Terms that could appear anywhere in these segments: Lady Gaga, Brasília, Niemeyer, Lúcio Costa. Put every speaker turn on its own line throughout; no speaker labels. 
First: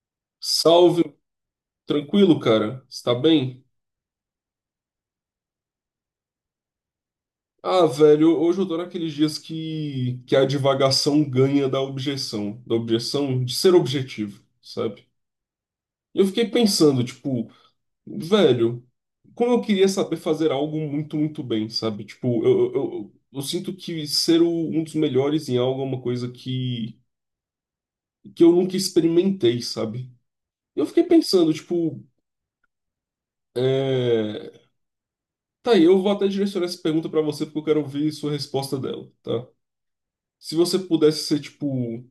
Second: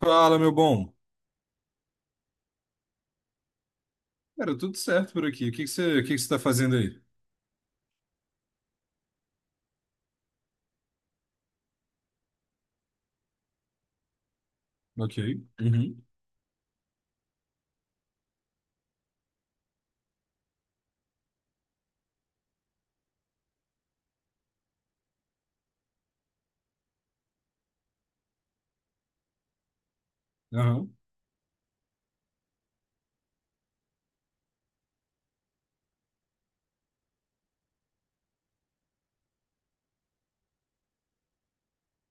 Fala, meu bom.
Salve, tranquilo, cara? Está bem?
Cara, tudo certo por aqui. O que que você, o que que você tá fazendo aí?
Ah, velho, hoje eu tô naqueles dias que a divagação ganha da objeção de ser objetivo, sabe?
Ok. Uhum.
E eu fiquei pensando, tipo, velho, como eu queria saber fazer algo muito, muito bem, sabe? Tipo, eu sinto que ser um dos melhores em algo é uma coisa que eu nunca experimentei, sabe? E eu
Aham.
fiquei pensando, tipo, é... Tá aí, eu vou até direcionar essa pergunta pra você porque eu quero ouvir sua resposta dela, tá? Se você pudesse ser, tipo,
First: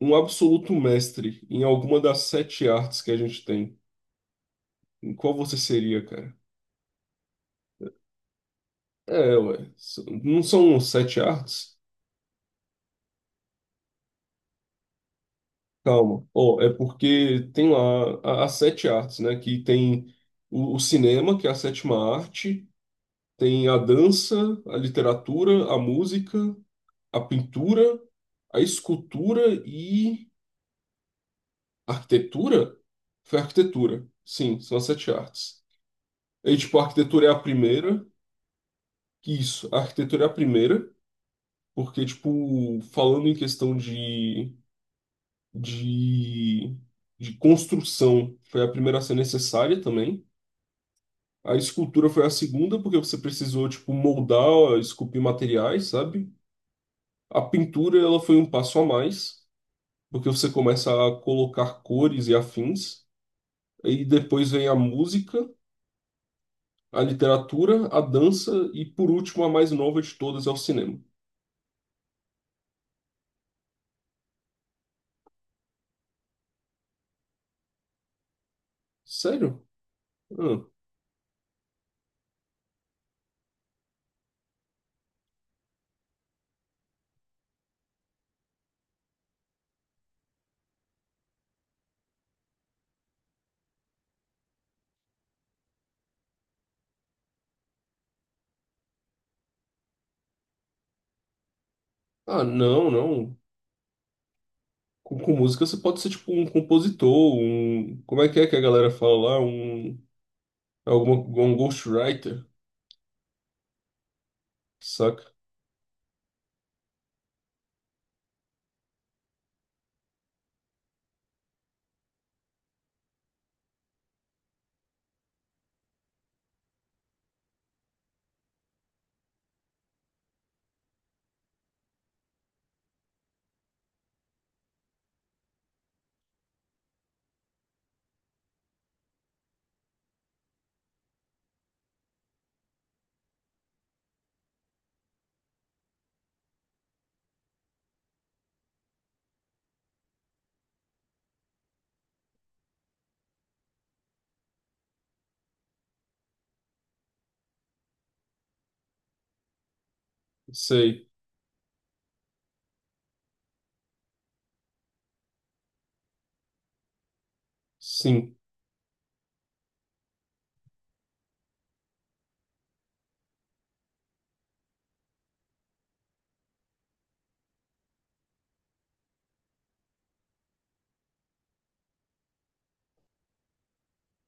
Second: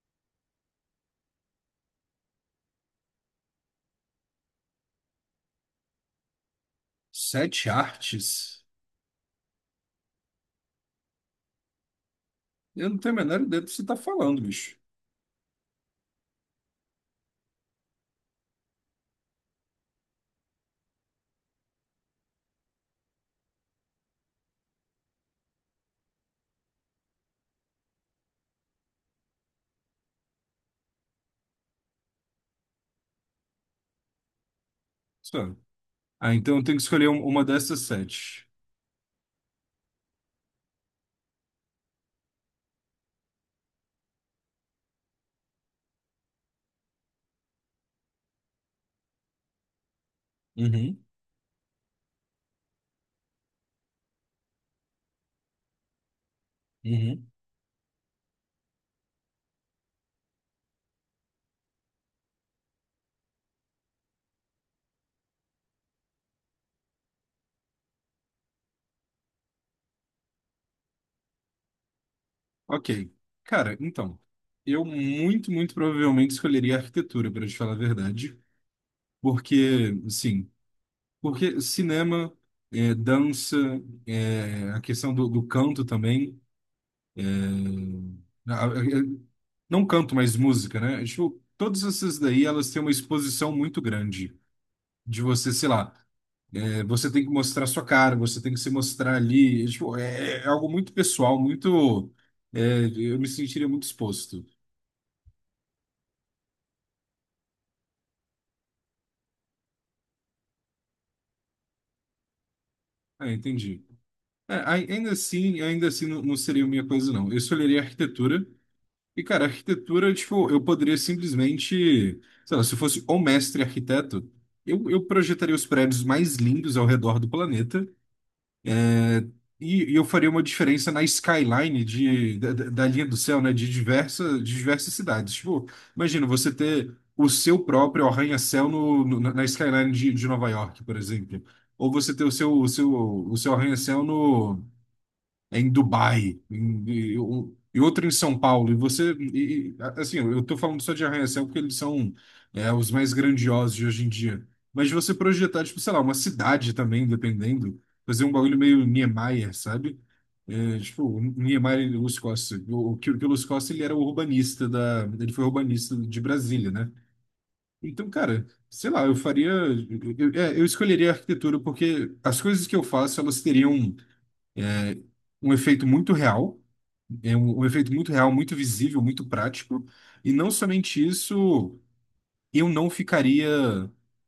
um absoluto mestre em alguma das sete artes que a gente tem, em qual você seria, cara?
Sete artes?
É, ué. Não são sete artes?
Eu não tenho a menor ideia do que você tá falando, bicho.
Calma. Ó, é porque tem lá as sete artes, né? Que tem o cinema, que é a sétima arte, tem a dança, a literatura, a música, a pintura, a escultura e a arquitetura? Foi a arquitetura. Sim, são as sete
Sério.
artes.
Ah,
E,
então eu tenho
tipo,
que
a
escolher
arquitetura é a
uma dessas
primeira.
sete.
Isso, a arquitetura é a primeira, porque, tipo, falando em questão de, de construção, foi a primeira a ser necessária também.
Uhum.
A escultura foi a segunda, porque você precisou, tipo, moldar, esculpir materiais, sabe?
Uhum.
A pintura, ela foi um passo a mais, porque você começa a colocar cores e afins. E depois vem a música, a literatura, a dança e, por último, a mais nova de todas, é o cinema.
Ok. Cara, então, eu muito, muito provavelmente escolheria arquitetura, para te falar a verdade.
Sério?
Porque, sim,
Ah.
porque cinema, é, dança, é, a questão do canto também. Ah, não canto mais música, né? Tipo, todas essas daí, elas têm uma exposição muito grande. De você, sei lá, você tem que mostrar sua cara, você tem que se mostrar ali. Tipo, é algo muito pessoal, muito.
Ah, não,
Eu me
não.
sentiria muito exposto.
Com música você pode ser tipo um compositor, um. Como é que a galera fala lá? Um. é Alguma, Um ghostwriter,
Ah, entendi. É,
saca?
ainda assim não, não seria minha coisa, não. Eu escolheria arquitetura. E, cara, arquitetura, tipo, eu poderia simplesmente, sei lá, se eu fosse o mestre arquiteto, eu projetaria os prédios mais lindos ao redor do planeta. E e eu faria uma diferença na skyline da linha do céu, né? De diversa, de diversas cidades. Tipo, imagina você ter o seu próprio arranha-céu na skyline de Nova York, por exemplo. Ou você ter o seu arranha-céu no, em Dubai, em, e, e outro em São Paulo. E você, assim, eu estou falando só de arranha-céu porque eles são os mais grandiosos de hoje em dia. Mas de você projetar, tipo, sei lá, uma cidade também, dependendo, fazer um bagulho meio Niemeyer, sabe? É, tipo,
Sei.
o Niemeyer e Lúcio Costa. Que o Lúcio Costa, ele era o urbanista da... Ele foi urbanista de Brasília, né? Então,
Sim,
cara, sei lá, eu faria... eu escolheria a arquitetura porque as coisas que eu faço, elas teriam um efeito muito real, é um efeito muito real, muito visível, muito prático. E não somente isso, eu não ficaria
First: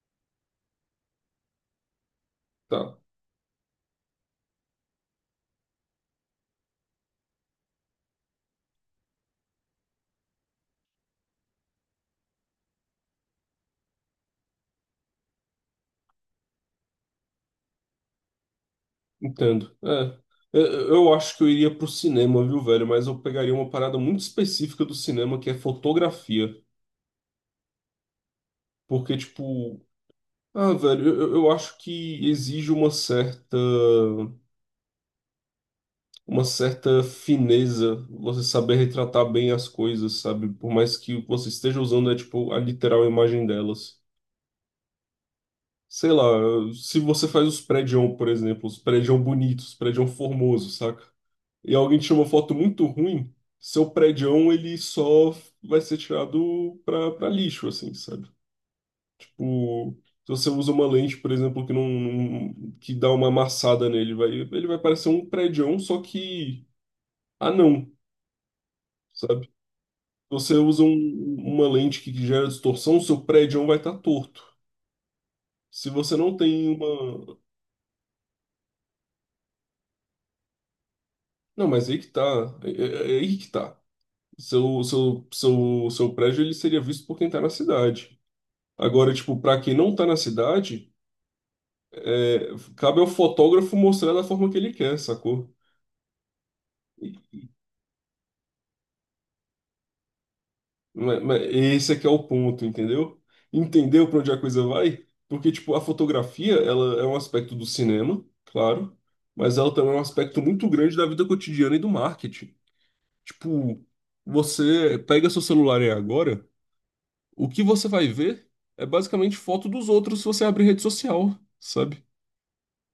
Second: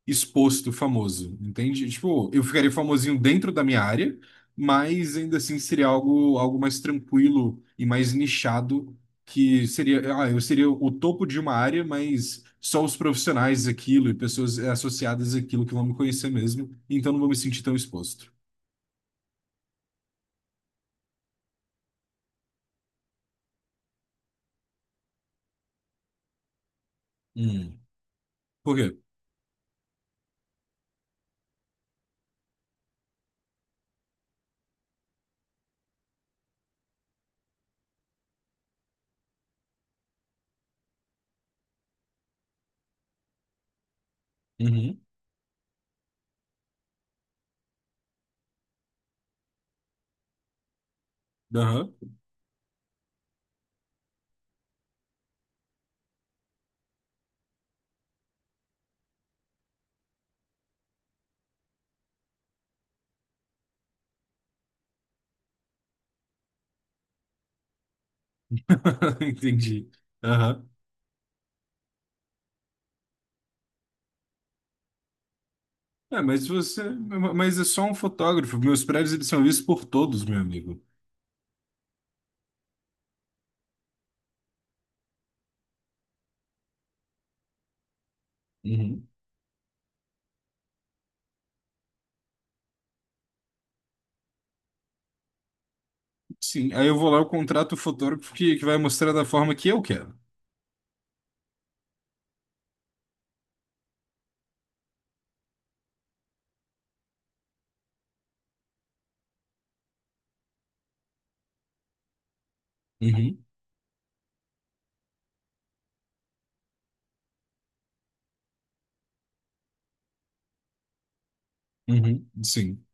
exposto famoso, entende? Tipo, eu ficaria
tá.
famosinho dentro da minha área, mas ainda assim seria algo, algo mais tranquilo e mais nichado, que seria, ah, eu seria o topo de uma área, mas só os profissionais daquilo e pessoas associadas àquilo que vão me conhecer mesmo, então não vou me sentir tão exposto.
Entendo. É. Eu acho que eu iria pro cinema, viu, velho? Mas eu pegaria uma parada muito específica do cinema, que é fotografia.
Hum. Por quê?
Porque, tipo. Ah, velho, eu acho que exige uma certa fineza, você saber retratar bem as coisas, sabe? Por mais que o você esteja usando é tipo a literal imagem delas.
Uhum.
Sei lá, se você faz os prédios, por exemplo, os prédios bonitos, os prédios formosos, saca? E
Aham.
alguém tira uma foto muito ruim, seu prédião ele só vai ser tirado pra lixo, assim, sabe? Tipo, se você usa uma lente, por exemplo, que não, que dá uma amassada nele, vai, ele vai parecer um prédião, só que ah não, sabe?
Entendi.
Você
Aham.
usa uma lente que gera distorção, o seu prédio vai estar torto. Se você
É,
não
mas
tem
você,
uma.
mas é só um fotógrafo. Meus prédios eles são vistos por todos, meu amigo.
Não, mas aí que tá. É, é aí que tá. Seu prédio ele seria visto por quem tá na cidade.
Uhum.
Agora, tipo, pra quem não tá na cidade, é, cabe ao fotógrafo mostrar da forma que ele quer, sacou?
Sim, aí eu vou lá, eu contrato o fotógrafo que vai mostrar da forma que eu quero.
Esse aqui é o ponto, entendeu? Entendeu para onde a coisa vai? Porque, tipo, a fotografia, ela é um aspecto do cinema, claro, mas ela também é um aspecto muito grande da vida cotidiana e do marketing.
Uhum.
Tipo, você pega seu celular aí agora, o que você vai ver é basicamente foto dos outros se você abrir rede social, sabe?
Uhum. Sim,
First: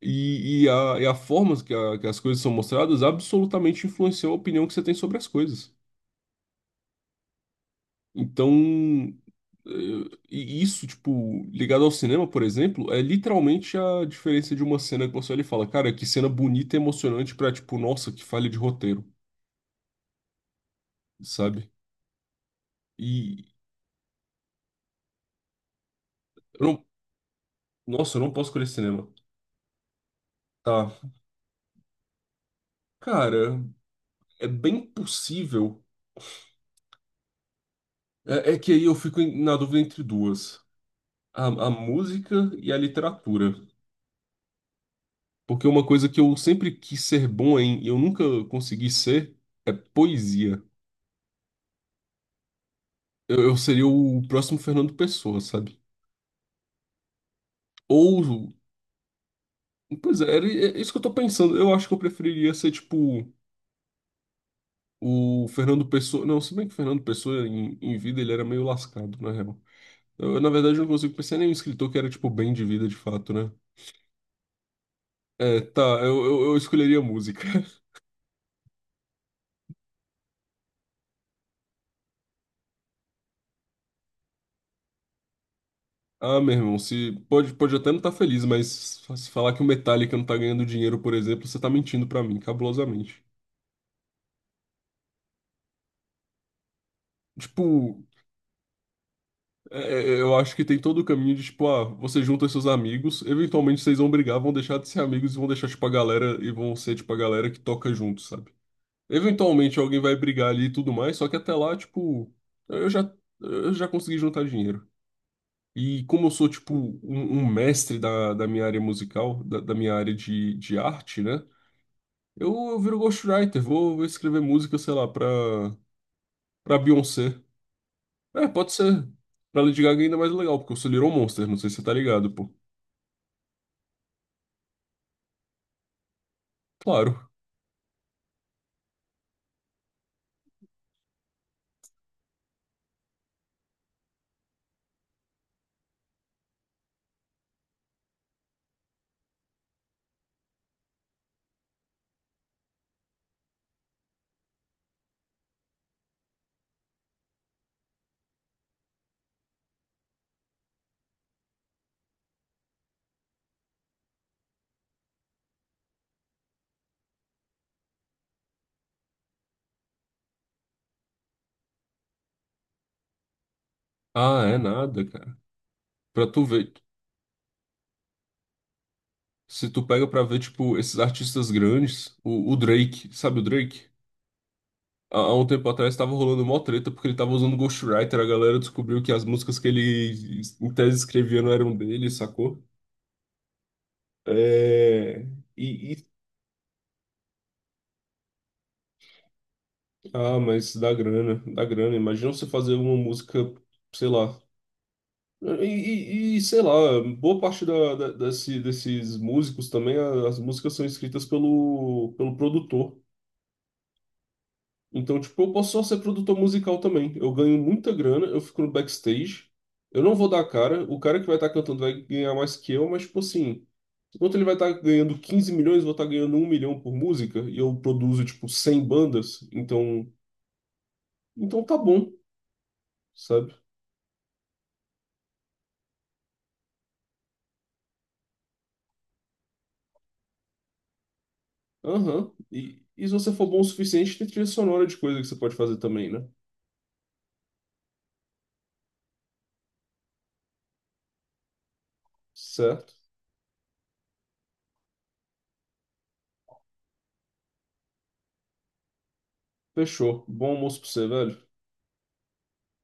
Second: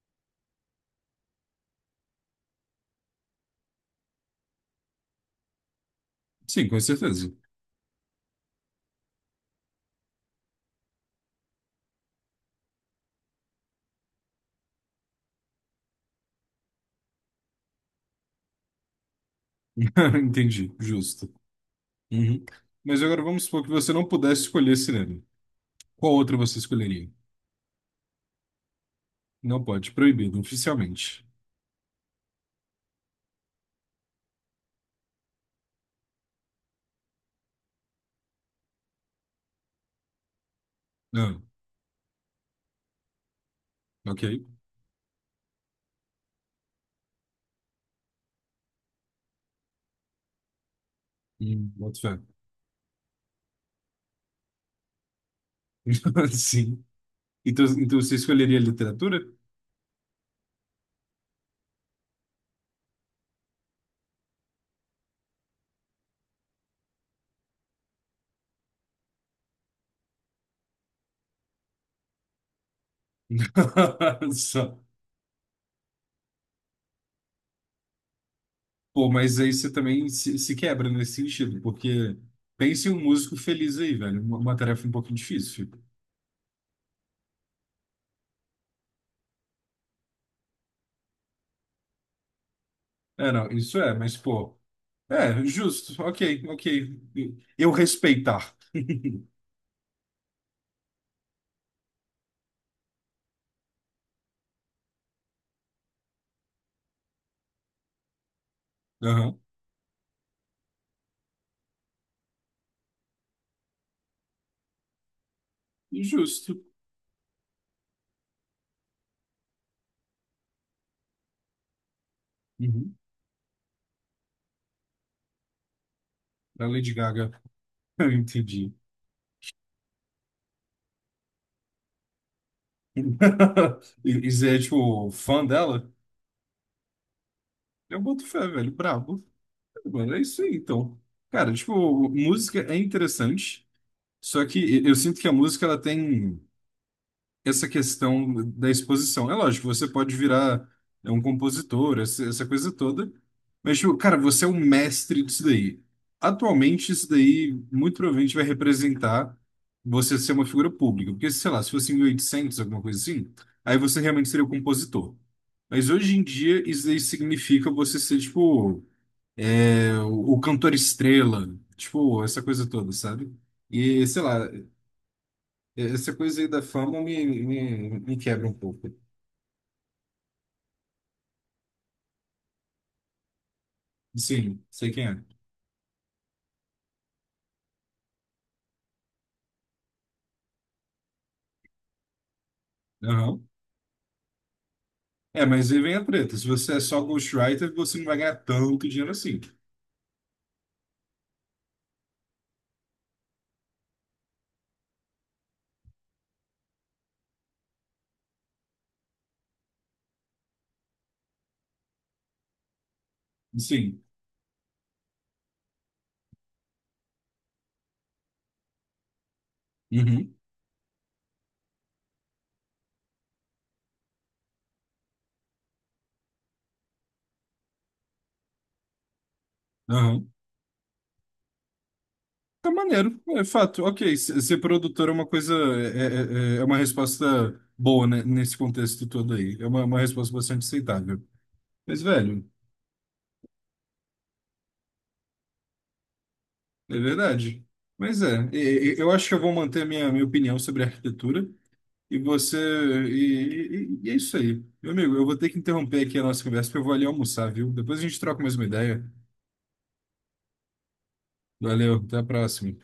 E a forma que as coisas são mostradas absolutamente influenciou a opinião que você tem sobre as coisas.
sim, com certeza.
Então, e isso, tipo, ligado ao cinema, por exemplo, é literalmente a diferença de uma cena que você olha e fala, cara, que cena bonita e emocionante pra, tipo, nossa, que falha de roteiro,
Entendi, justo.
sabe?
Uhum. Mas agora vamos
E
supor que você não pudesse escolher cinema. Qual outra você
eu não,
escolheria?
nossa, eu não posso escolher cinema.
Não pode, proibido,
Tá.
oficialmente.
Cara, é bem possível. É, é que aí eu fico na dúvida entre duas:
Ah,
a música e a literatura.
ok.
Porque uma coisa que eu sempre quis ser bom em e eu nunca consegui ser é poesia.
Hum. Boto fé.
Eu seria o próximo Fernando Pessoa, sabe?
Sim. Então, então você
Ou,
escolheria literatura?
pois é, é isso que eu tô pensando. Eu acho que eu preferiria ser, tipo, o Fernando Pessoa. Não, se bem que o Fernando Pessoa, em vida, ele era meio lascado, na real. Eu, na verdade, eu não consigo pensar em nenhum escritor que era, tipo, bem de vida, de fato, né?
Só.
É, tá, eu escolheria música.
Pô, mas aí você também se quebra nesse sentido, porque pense em um músico feliz aí, velho. Uma tarefa um pouquinho difícil.
Ah, meu irmão, se, pode até não estar feliz, mas se falar que o Metallica não tá ganhando dinheiro, por exemplo, você tá mentindo pra mim, cabulosamente.
É, não, isso é, mas pô, é, justo, ok, ok.
Tipo,
Eu respeitar.
Eu acho que tem todo o caminho de, tipo, ah, você junta seus amigos, eventualmente vocês vão brigar, vão deixar de ser amigos e vão deixar, tipo, a galera, e vão ser, tipo, a galera que toca junto, sabe?
Aham.
Eventualmente alguém vai brigar ali e tudo mais, só que até lá, tipo, eu já, eu já consegui juntar dinheiro. E como eu sou,
Justo.
tipo, um mestre da minha área musical, da minha área de arte, né? Eu
Uhum.
viro ghostwriter, vou escrever música, sei lá, pra,
Da
pra
Lady Gaga.
Beyoncé.
Eu
É,
entendi.
pode ser. Pra Lady Gaga é ainda mais legal, porque eu sou Little Monster, não sei se você tá ligado, pô.
E, e você é, tipo, fã dela?
Claro.
Eu boto fé, velho, brabo. Mano, é isso aí, então. Cara, tipo, música é interessante, só que eu sinto que a música, ela tem. Essa questão da exposição. É lógico, você pode virar, né, um compositor, essa coisa toda, mas, tipo, cara, você é um mestre disso daí. Atualmente, isso daí muito provavelmente vai representar você ser uma figura pública, porque, sei lá, se fosse em 1800 alguma coisa assim, aí você realmente seria o compositor. Mas hoje em dia, isso daí significa você ser, tipo, é, o cantor estrela, tipo, essa coisa toda, sabe? E, sei
Ah,
lá,
é nada, cara.
essa
Pra
coisa
tu
aí da
ver,
fama me quebra um pouco.
se tu pega pra ver, tipo, esses artistas grandes, o Drake, sabe o Drake?
Sim, sei quem
Há,
é.
há um tempo atrás tava rolando mó treta porque ele tava usando Ghostwriter, a galera descobriu que as músicas que ele, em tese, escrevia não eram dele, sacou?
Aham.
É...
É, mas aí
E,
vem a
e-
treta. Se você é só ghostwriter, você não vai ganhar tanto dinheiro assim.
Ah, mas dá grana, dá grana. Imagina você fazer uma música, sei lá. E, e, sei lá, boa parte desses músicos também, as músicas são escritas pelo produtor.
Sim.
Então, tipo, eu posso só ser produtor musical também. Eu ganho muita grana, eu fico no backstage. Eu não vou
Uhum.
dar a cara. O cara que vai estar cantando vai ganhar mais que eu, mas, tipo assim, enquanto ele vai estar ganhando 15 milhões, eu vou estar ganhando 1 milhão por música. E eu produzo, tipo, 100 bandas. Então,
Aham.
então tá bom,
Tá maneiro. É
sabe?
fato. Ok, ser produtor é uma coisa. É uma resposta boa, né, nesse contexto todo aí. É uma resposta bastante aceitável. Mas,
Aham.
velho,
E se você for bom o suficiente, tem trilha sonora de coisa que você pode fazer também, né?
é verdade. Mas é. Eu acho que eu vou manter a minha opinião sobre arquitetura. E você.
Certo?
E é isso aí. Meu amigo, eu vou ter que interromper aqui a nossa conversa, porque eu vou ali almoçar, viu? Depois a gente troca mais uma ideia.
Fechou. Bom almoço pra você, velho.
Valeu, até a próxima.